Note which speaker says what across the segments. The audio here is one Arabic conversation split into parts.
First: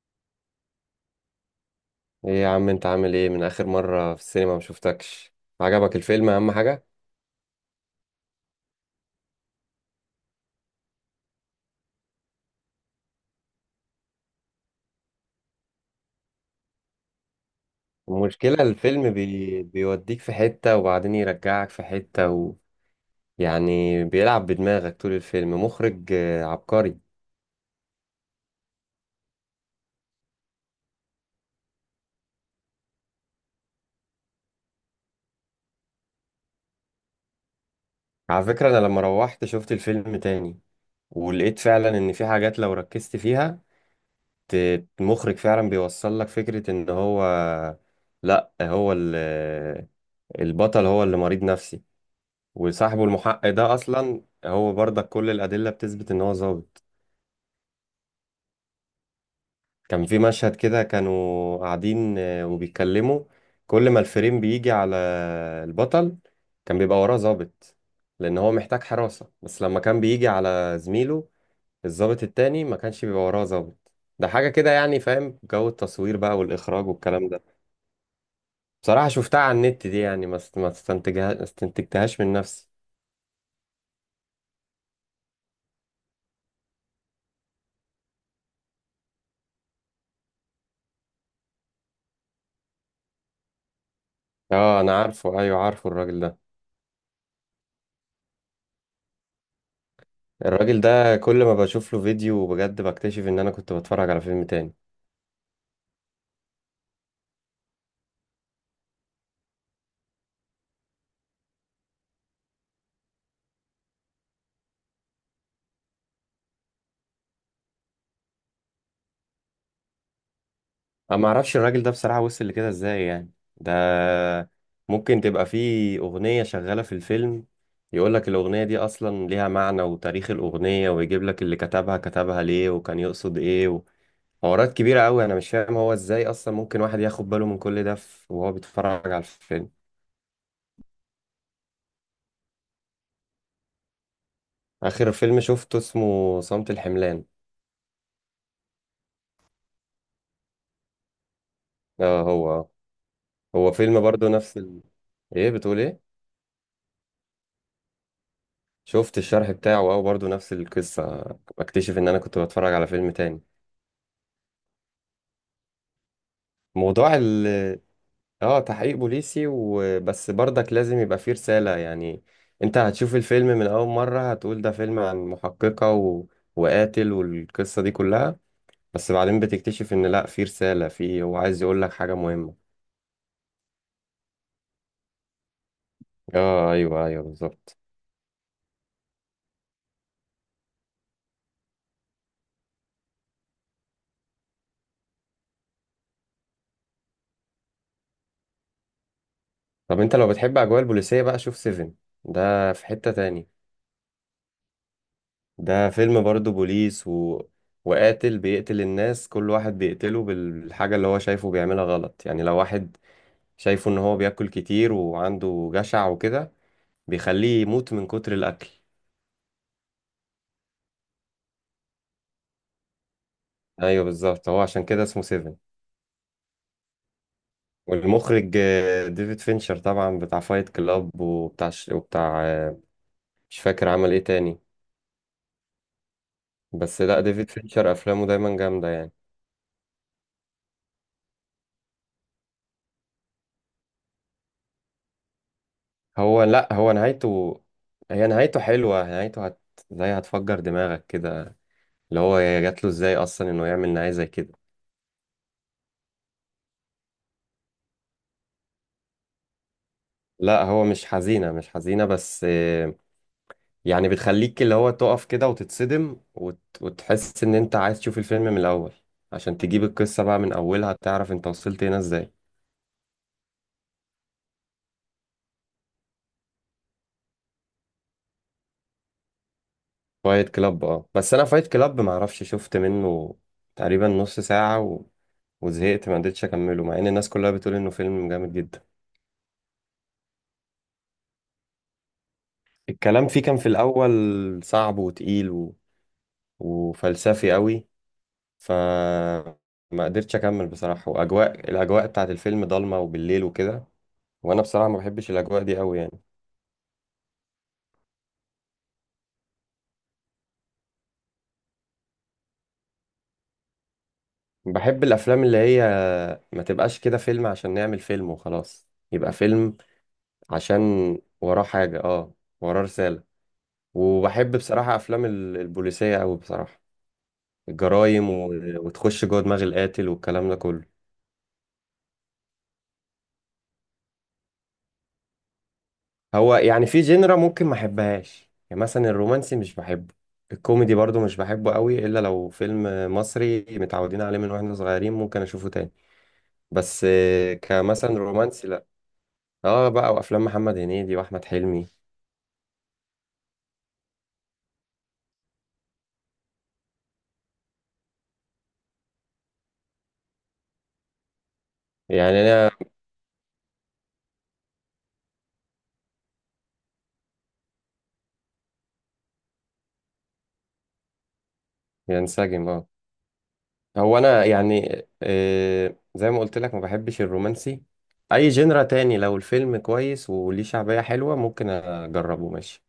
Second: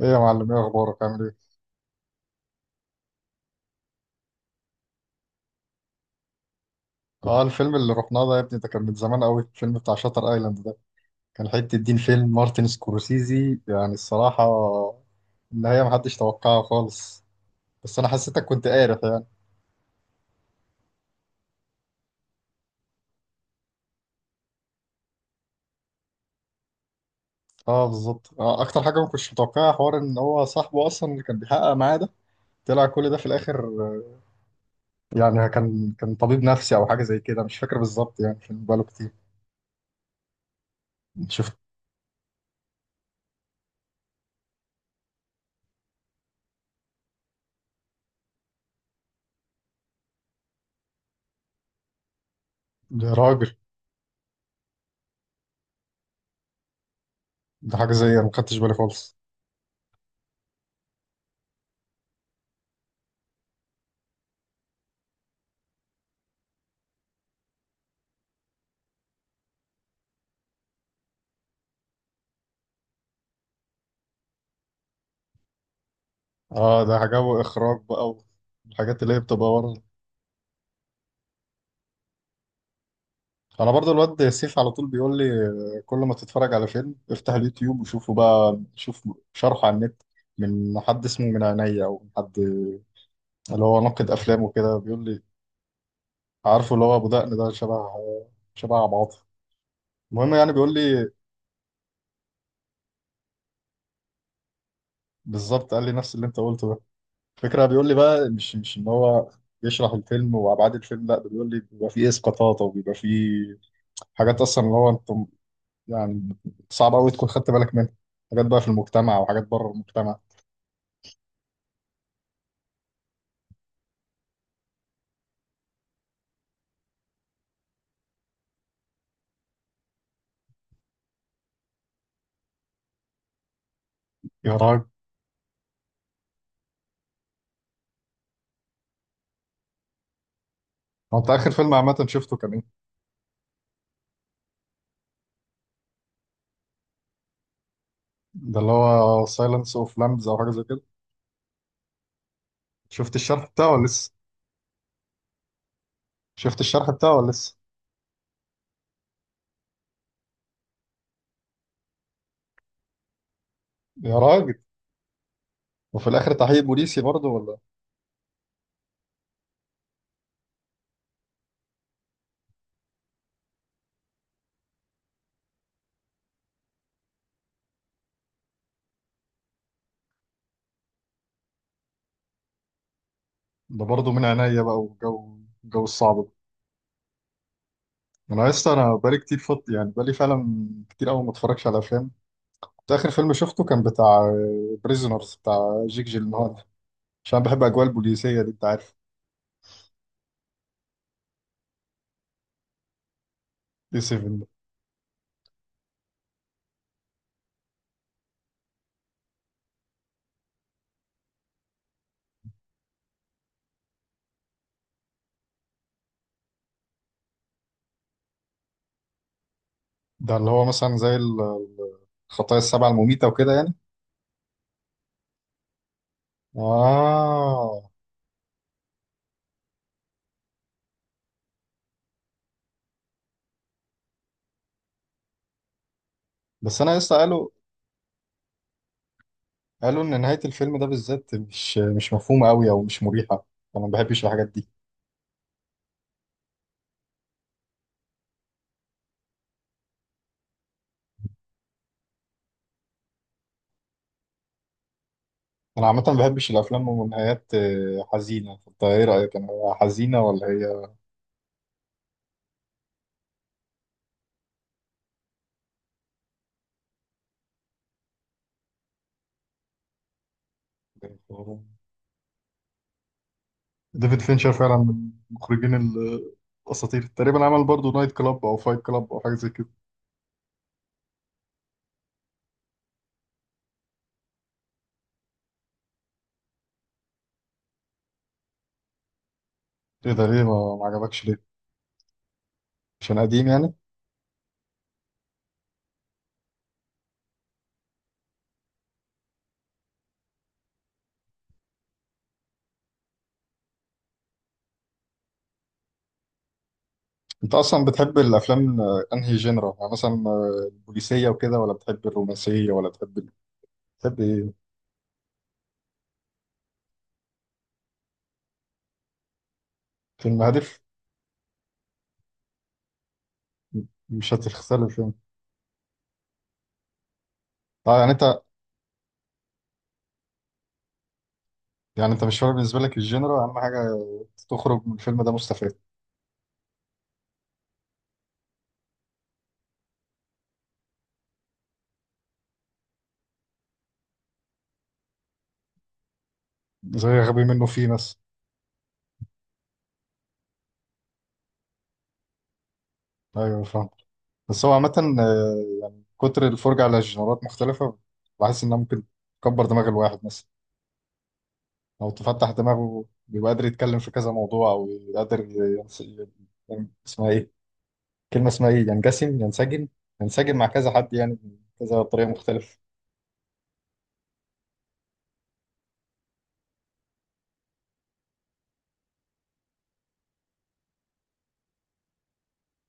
Speaker 1: ايه يا معلم، ايه اخبارك؟ عامل ايه؟
Speaker 2: ايه يا عم، انت عامل ايه من اخر مرة في السينما؟ ما شفتكش. عجبك الفيلم؟ اهم حاجة.
Speaker 1: اه الفيلم اللي رحناه ده يا ابني ده كان من زمان قوي. الفيلم بتاع شاتر ايلاند ده كان حته دين، فيلم مارتن سكورسيزي يعني. الصراحه النهايه محدش توقعها خالص، بس انا حسيتك
Speaker 2: المشكلة
Speaker 1: كنت قارف
Speaker 2: الفيلم
Speaker 1: يعني.
Speaker 2: بيوديك في حتة وبعدين يرجعك في حتة يعني بيلعب بدماغك طول الفيلم. مخرج عبقري.
Speaker 1: اه بالظبط، آه اكتر حاجه ما كنتش متوقعها حوار ان هو صاحبه اصلا اللي كان بيحقق معاه ده طلع كل ده في الاخر. يعني كان طبيب نفسي او حاجه زي كده، مش فاكر بالظبط يعني،
Speaker 2: على
Speaker 1: كان
Speaker 2: فكرة
Speaker 1: بقاله
Speaker 2: انا لما
Speaker 1: كتير.
Speaker 2: روحت شفت الفيلم تاني
Speaker 1: شفت؟
Speaker 2: ولقيت فعلا ان في حاجات لو ركزت فيها. المخرج فعلا بيوصل لك فكرة ان هو لا هو ال... البطل هو اللي مريض نفسي، وصاحبه
Speaker 1: ده
Speaker 2: المحقق
Speaker 1: راجل،
Speaker 2: ده اصلا هو برضك كل الادله بتثبت ان هو ظابط.
Speaker 1: ده حاجه زي ما خدتش بالي خالص.
Speaker 2: كان في مشهد كده كانوا قاعدين وبيتكلموا، كل ما الفريم بيجي على البطل كان بيبقى وراه ظابط لان هو محتاج حراسه، بس لما كان بيجي على زميله الظابط التاني ما كانش بيبقى وراه ظابط. ده حاجه كده يعني، فاهم جو التصوير بقى
Speaker 1: اه
Speaker 2: والاخراج
Speaker 1: ده
Speaker 2: والكلام
Speaker 1: جو
Speaker 2: ده.
Speaker 1: اخراج بقى، والحاجات
Speaker 2: بصراحه
Speaker 1: اللي هي
Speaker 2: شفتها
Speaker 1: بتبقى
Speaker 2: على
Speaker 1: ورا.
Speaker 2: النت دي يعني، ما است- ما استنتجها استنتجتهاش من نفسي.
Speaker 1: انا برضو الواد سيف على طول بيقول لي كل ما تتفرج على فيلم افتح اليوتيوب وشوفه بقى، شوف شرحه على النت من حد اسمه من عينيا، او حد اللي هو ناقد افلام وكده
Speaker 2: اه انا
Speaker 1: بيقول لي.
Speaker 2: عارفه، ايوه عارفه الراجل ده.
Speaker 1: عارفه اللي هو ابو دقن ده، شبه شبه عبد العاطي. المهم يعني بيقول
Speaker 2: الراجل
Speaker 1: لي
Speaker 2: ده كل ما بشوف له فيديو بجد بكتشف ان انا كنت بتفرج على فيلم تاني.
Speaker 1: بالظبط قال لي نفس اللي انت قلته ده. الفكره بيقول لي بقى مش ان هو يشرح الفيلم وابعاد الفيلم، لا ده بيقول لي بيبقى فيه اسقاطات او بيبقى فيه حاجات اصلا اللي هو انت يعني صعب قوي تكون خدت بالك منها، حاجات بقى في المجتمع وحاجات بره المجتمع.
Speaker 2: انا ما اعرفش الراجل ده بصراحة، وصل لكده ازاي يعني؟ ده ممكن تبقى فيه اغنية شغالة في الفيلم، يقول لك الاغنية دي اصلا ليها معنى وتاريخ الاغنية، ويجيب لك اللي كتبها كتبها ليه وكان يقصد ايه.
Speaker 1: يا
Speaker 2: وحوارات
Speaker 1: راجل،
Speaker 2: كبيرة قوي، انا مش فاهم هو ازاي اصلا ممكن واحد ياخد باله من كل ده وهو بيتفرج على الفيلم.
Speaker 1: هو انت اخر فيلم عامه شفته كان ايه؟
Speaker 2: اخر فيلم شفته اسمه صمت الحملان.
Speaker 1: ده اللي هو سايلنس اوف لامبز او حاجه زي كده؟
Speaker 2: اه هو.
Speaker 1: شفت الشرح بتاعه
Speaker 2: هو
Speaker 1: ولا
Speaker 2: فيلم
Speaker 1: لسه؟
Speaker 2: برضه نفس ايه بتقول ايه؟
Speaker 1: شفت الشرح بتاعه ولا لسه؟
Speaker 2: شفت الشرح بتاعه، اه برضه نفس القصة. بكتشف ان انا كنت بتفرج على فيلم تاني.
Speaker 1: يا راجل، وفي الاخر تحقيق بوليسي
Speaker 2: موضوع
Speaker 1: برضه
Speaker 2: ال
Speaker 1: ولا؟
Speaker 2: اه تحقيق بوليسي وبس، برضك لازم يبقى فيه رسالة يعني. انت هتشوف الفيلم من اول مرة هتقول ده فيلم عن محققة وقاتل والقصة دي كلها. بس بعدين بتكتشف ان لا، فيه رسالة، فيه هو عايز يقول لك حاجة مهمة.
Speaker 1: ده برضه من عينيا بقى، والجو الجو الصعب ده.
Speaker 2: اه ايوه ايوه بالظبط.
Speaker 1: انا لسه انا بقالي كتير فط يعني، بقالي فعلا كتير قوي ما اتفرجش على افلام. كنت اخر فيلم شفته كان بتاع بريزونرز بتاع جيك جيلنهال، عشان بحب اجواء البوليسيه دي انت عارف.
Speaker 2: طب انت لو بتحب اجواء البوليسية بقى شوف سيفن. ده في حتة تاني.
Speaker 1: دي 7 ده؟
Speaker 2: ده فيلم برضه بوليس وقاتل بيقتل الناس، كل واحد بيقتله بالحاجة اللي هو شايفه بيعملها غلط يعني. لو واحد شايفه ان هو بياكل كتير وعنده جشع وكده بيخليه يموت من كتر الأكل.
Speaker 1: ده اللي هو مثلا زي الخطايا السبعة المميته وكده يعني.
Speaker 2: ايوه بالظبط، هو عشان كده اسمه سيفن.
Speaker 1: آه.
Speaker 2: والمخرج ديفيد فينشر طبعا، بتاع فايت كلاب وبتاع وبتاع مش فاكر عمل ايه تاني.
Speaker 1: بس انا
Speaker 2: بس
Speaker 1: لسه
Speaker 2: لا،
Speaker 1: قالوا،
Speaker 2: ديفيد فينشر افلامه دايما جامدة يعني.
Speaker 1: قالوا ان نهايه الفيلم ده بالذات مش مفهومه قوي او مش مريحه، انا ما بحبش الحاجات دي.
Speaker 2: هو لا، هو نهايته، هي نهايته حلوة. نهايته زي هتفجر دماغك كده، اللي هو جات له ازاي اصلا انه يعمل نهاية زي كده.
Speaker 1: انا عامه ما بحبش الافلام ونهايات حزينه، فانت ايه رايك؟ انا حزينه ولا
Speaker 2: لا هو
Speaker 1: هي؟
Speaker 2: مش حزينة بس يعني بتخليك اللي هو تقف كده وتتصدم وتحس ان انت عايز تشوف الفيلم من الاول، عشان تجيب القصة بقى من اولها، تعرف انت وصلت هنا ازاي.
Speaker 1: ديفيد فينشر فعلا من المخرجين الاساطير تقريبا. عمل برضو نايت كلاب او فايت كلاب او حاجه زي كده.
Speaker 2: فايت كلاب، اه بس انا فايت كلاب معرفش شفت منه تقريبا نص ساعة وزهقت، ما قدرتش اكمله مع ان الناس كلها بتقول انه فيلم جامد جدا.
Speaker 1: ايه ده، ليه ما عجبكش ليه؟ عشان
Speaker 2: الكلام فيه
Speaker 1: قديم
Speaker 2: كان في
Speaker 1: يعني؟
Speaker 2: الاول صعب وتقيل وفلسفي قوي. فما قدرتش اكمل بصراحه. الاجواء بتاعت الفيلم ضلمه وبالليل وكده، وانا بصراحه ما بحبش الاجواء دي قوي يعني.
Speaker 1: انت اصلا بتحب الافلام انهي جنرا يعني؟ مثلا البوليسيه وكده، ولا بتحب الرومانسيه، ولا بتحب بتحب ايه؟
Speaker 2: بحب الافلام اللي هي ما تبقاش كده فيلم عشان نعمل فيلم وخلاص يبقى فيلم.
Speaker 1: فيلم هادف.
Speaker 2: عشان وراه حاجه، اه، وراه رساله.
Speaker 1: مش
Speaker 2: وبحب
Speaker 1: هتخسر
Speaker 2: بصراحه
Speaker 1: الفيلم،
Speaker 2: افلام البوليسيه قوي بصراحه.
Speaker 1: طبعا يعني
Speaker 2: الجرايم
Speaker 1: انت.
Speaker 2: وتخش جوه دماغ القاتل والكلام ده كله.
Speaker 1: يعني انت مش فارق بالنسبه لك الجنرا، اهم حاجه تخرج من الفيلم ده مستفاد.
Speaker 2: هو يعني في جينرا ممكن ما احبهاش، يعني مثلا الرومانسي مش بحبه. الكوميدي برضو مش بحبه قوي، الا لو فيلم مصري متعودين عليه من واحنا صغيرين ممكن اشوفه تاني. بس
Speaker 1: زي غبي منه فيه مثلا.
Speaker 2: كمثلا رومانسي لا. اه بقى، وافلام محمد هنيدي واحمد حلمي.
Speaker 1: ايوه فاهم. بس هو عامه يعني كتر الفرجه على جنرات مختلفه بحس انها ممكن تكبر دماغ الواحد مثلا، او
Speaker 2: يعني
Speaker 1: تفتح
Speaker 2: انا
Speaker 1: دماغه، بيبقى قادر يتكلم في كذا موضوع، او قادر اسمها ايه، كلمه اسمها ايه، ينسجم، ينسجم مع كذا حد يعني، بكذا طريقه
Speaker 2: ينسجم،
Speaker 1: مختلفه.
Speaker 2: اه. هو انا يعني زي ما قلت لك ما بحبش الرومانسي. اي جينرا تاني لو الفيلم كويس وليه شعبية حلوة ممكن اجربه ماشي.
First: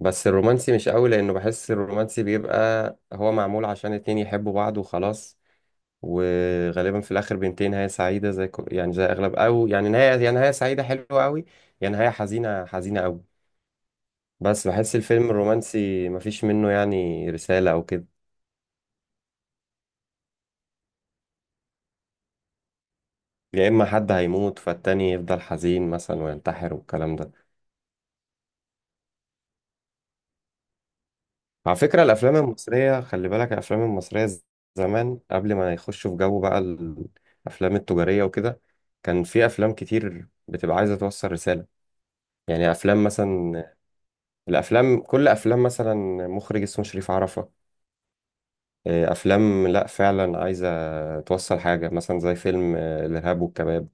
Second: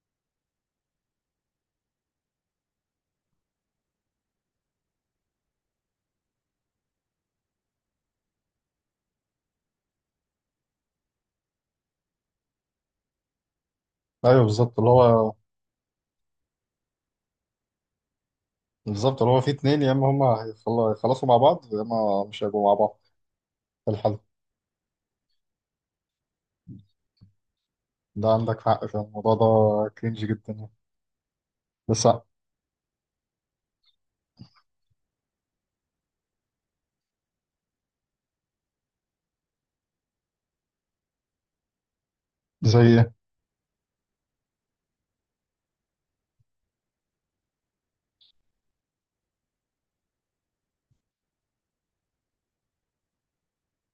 Speaker 2: بس الرومانسي مش قوي، لانه بحس الرومانسي بيبقى هو معمول عشان اتنين يحبوا بعض وخلاص. وغالبا في الاخر بينتهي نهايه سعيده، زي يعني زي اغلب، او يعني نهايه، يا نهايه سعيده حلوه قوي، يا نهايه حزينه حزينه قوي.
Speaker 1: ايوه
Speaker 2: بس
Speaker 1: بالظبط اللي
Speaker 2: بحس الفيلم
Speaker 1: هو،
Speaker 2: الرومانسي مفيش منه يعني رساله او كده.
Speaker 1: بالظبط اللي هو في اتنين يا اما هيخلصوا مع بعض، يا اما مش هيبقوا مع بعض.
Speaker 2: يا اما
Speaker 1: في
Speaker 2: حد
Speaker 1: الحلقة،
Speaker 2: هيموت فالتاني يفضل حزين مثلا وينتحر والكلام ده.
Speaker 1: ده عندك حق في الموضوع ده، كرينج جدا يعني.
Speaker 2: على فكرة
Speaker 1: بس
Speaker 2: الأفلام المصرية، خلي بالك، الأفلام المصرية زمان قبل ما يخشوا في جو بقى الأفلام التجارية وكده، كان في أفلام كتير بتبقى عايزة توصل رسالة. يعني
Speaker 1: زي
Speaker 2: أفلام
Speaker 1: ايه؟
Speaker 2: مثلا، كل أفلام مثلا مخرج اسمه شريف عرفة. أفلام لأ فعلا عايزة توصل حاجة، مثلا زي فيلم الإرهاب والكباب،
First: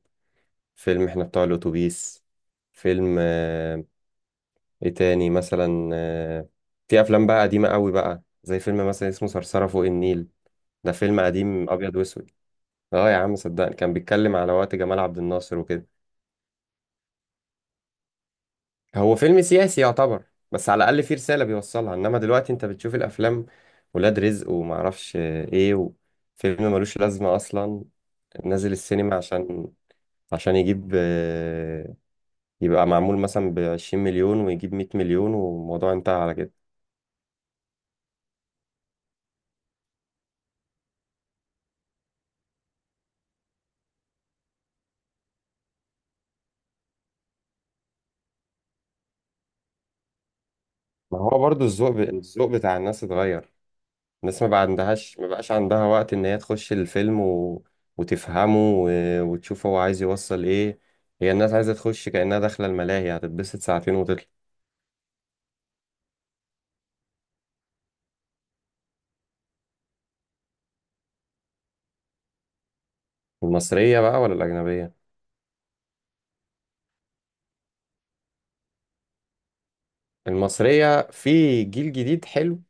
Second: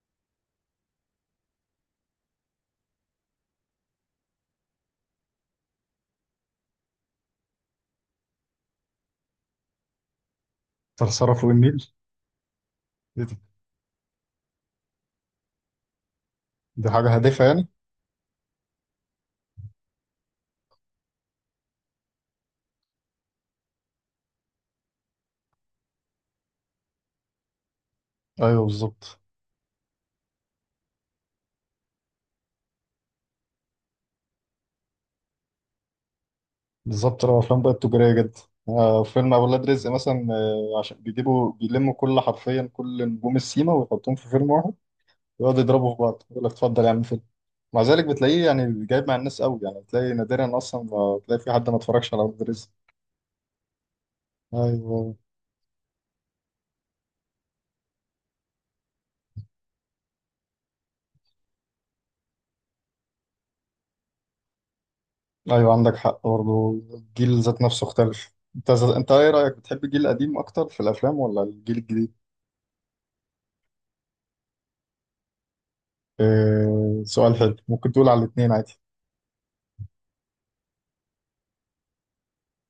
Speaker 2: فيلم إحنا بتوع الأتوبيس، فيلم إيه تاني مثلا في أفلام بقى قديمة قوي بقى، زي فيلم مثلا اسمه صرصرة فوق النيل. ده فيلم
Speaker 1: ثرثرة فوق
Speaker 2: قديم
Speaker 1: النيل؟
Speaker 2: ابيض واسود. اه يا
Speaker 1: إيه
Speaker 2: عم
Speaker 1: دي،
Speaker 2: صدقني، كان بيتكلم على وقت جمال عبد الناصر وكده.
Speaker 1: دي حاجة هادفة يعني.
Speaker 2: هو فيلم سياسي يعتبر، بس على الاقل فيه رساله بيوصلها. انما دلوقتي انت بتشوف الافلام، ولاد رزق وما اعرفش ايه، وفيلم ملوش لازمه اصلا
Speaker 1: ايوه
Speaker 2: نازل السينما
Speaker 1: بالظبط.
Speaker 2: عشان يجيب يبقى معمول مثلا ب 20 مليون ويجيب 100 مليون والموضوع انتهى على كده.
Speaker 1: بالظبط، لو افلام بقت تجارية جدا. آه فيلم اولاد رزق مثلا، آه عشان بيجيبوا بيلموا كل، حرفيا كل نجوم السيما ويحطوهم في فيلم واحد، ويقعدوا يضربوا في بعض، يقول لك اتفضل يا عم فيلم. مع ذلك بتلاقيه يعني جايب مع الناس قوي يعني، بتلاقي نادرا اصلا ما
Speaker 2: ما هو
Speaker 1: بتلاقي في
Speaker 2: برضو
Speaker 1: حد ما
Speaker 2: الذوق
Speaker 1: اتفرجش على اولاد
Speaker 2: الذوق
Speaker 1: رزق.
Speaker 2: بتاع الناس اتغير. الناس
Speaker 1: ايوه،
Speaker 2: ما بقاش عندها وقت ان هي تخش الفيلم وتفهمه وتشوف هو عايز يوصل ايه. هي الناس عايزة تخش كأنها داخلة الملاهي، هتتبسط ساعتين وتطلع.
Speaker 1: ايوه عندك حق برضه، الجيل ذات نفسه اختلف. انت ايه رايك، بتحب الجيل القديم اكتر في الافلام ولا الجيل الجديد؟
Speaker 2: المصرية بقى ولا الأجنبية؟
Speaker 1: اه سؤال حلو، ممكن تقول على الاثنين عادي.
Speaker 2: المصرية في جيل جديد حلو،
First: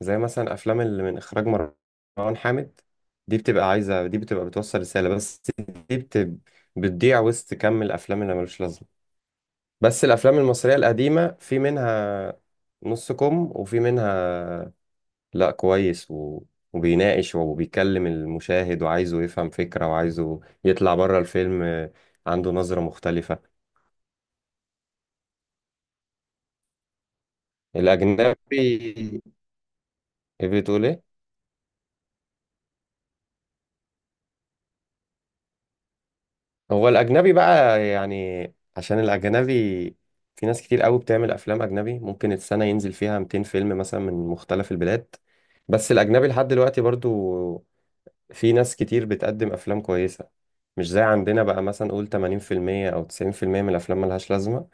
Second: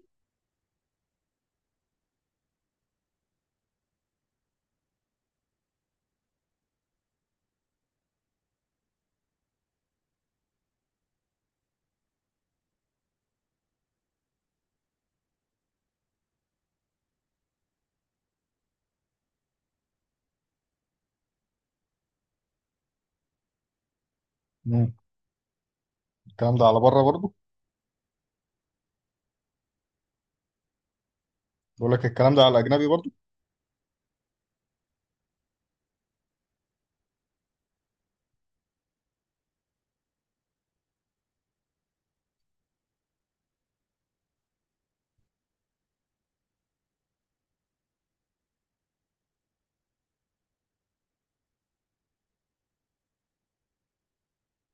Speaker 2: زي مثلا أفلام اللي من إخراج مروان حامد. دي بتبقى بتوصل رسالة بس. دي بتضيع وسط كم الأفلام اللي ملوش لازمة. بس الأفلام المصرية القديمة في منها نص كم، وفي منها لا كويس وبيناقش وبيكلم المشاهد وعايزه يفهم فكرة وعايزه يطلع بره الفيلم عنده نظرة مختلفة.
Speaker 1: مم. الكلام ده على بره برضه.
Speaker 2: الأجنبي، إيه بتقول إيه؟
Speaker 1: بقول لك الكلام ده على الاجنبي برضه.
Speaker 2: هو الأجنبي بقى يعني، عشان الأجنبي في ناس كتير قوي بتعمل أفلام أجنبي. ممكن السنة ينزل فيها 200 فيلم مثلا من مختلف البلاد، بس الأجنبي لحد دلوقتي برضو في ناس كتير بتقدم أفلام كويسة. مش زي عندنا بقى، مثلا قول 80% أو 90% من الأفلام ملهاش لازمة،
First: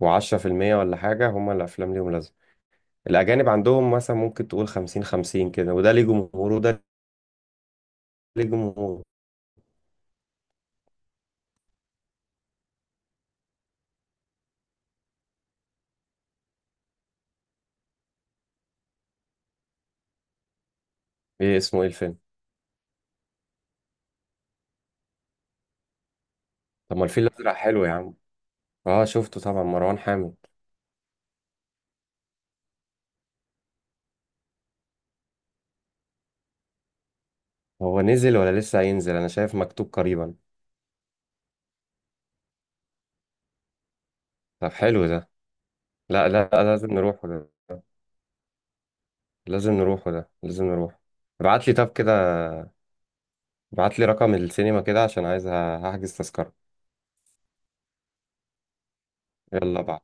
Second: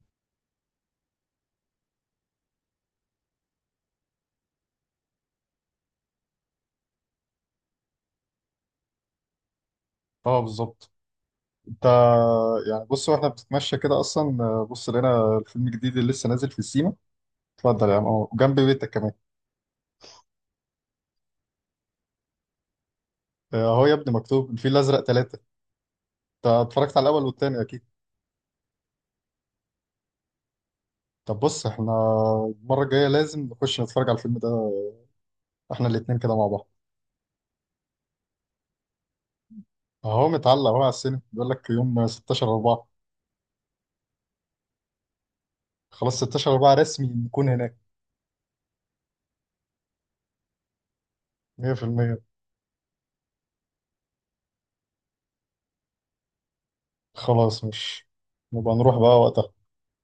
Speaker 2: وعشرة في المية ولا حاجة هما الأفلام ليهم لازمة. الأجانب عندهم مثلا ممكن تقول خمسين خمسين كده، وده ليه جمهوره وده ليه جمهوره.
Speaker 1: اه بالظبط. انت يعني بص، واحنا بنتمشى كده اصلا بص لقينا الفيلم الجديد اللي لسه نازل في السيما. اتفضل يا عم اهو، جنب بيتك كمان.
Speaker 2: إيه اسمه إيه الفيلم؟
Speaker 1: اهو يا ابني مكتوب الفيل الازرق ثلاثة. انت اتفرجت
Speaker 2: طب
Speaker 1: على
Speaker 2: ما
Speaker 1: الاول
Speaker 2: الفيل الأزرق
Speaker 1: والثاني اكيد.
Speaker 2: حلو يا عم. أه شفته طبعا، مروان حامد.
Speaker 1: طب بص، احنا المره الجايه لازم نخش نتفرج على الفيلم ده، احنا الاثنين كده مع بعض.
Speaker 2: هو نزل ولا لسه هينزل؟ أنا شايف مكتوب
Speaker 1: اهو
Speaker 2: قريبا.
Speaker 1: متعلق اهو على السينما، بيقول لك يوم 16 4.
Speaker 2: طب حلو ده.
Speaker 1: خلاص،
Speaker 2: لا لا،
Speaker 1: 16 4
Speaker 2: لازم
Speaker 1: رسمي
Speaker 2: نروحه
Speaker 1: نكون
Speaker 2: ده،
Speaker 1: هناك.
Speaker 2: لازم نروحه ده، لازم نروح. ابعت لي طب كده،
Speaker 1: 100%.
Speaker 2: ابعت لي رقم السينما كده عشان عايز هحجز تذكرة.
Speaker 1: خلاص، مش نبقى نروح بقى وقتها.
Speaker 2: يلا بعد.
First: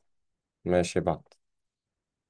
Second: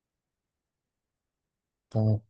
Speaker 2: ماشي بعد.
Speaker 1: تمام.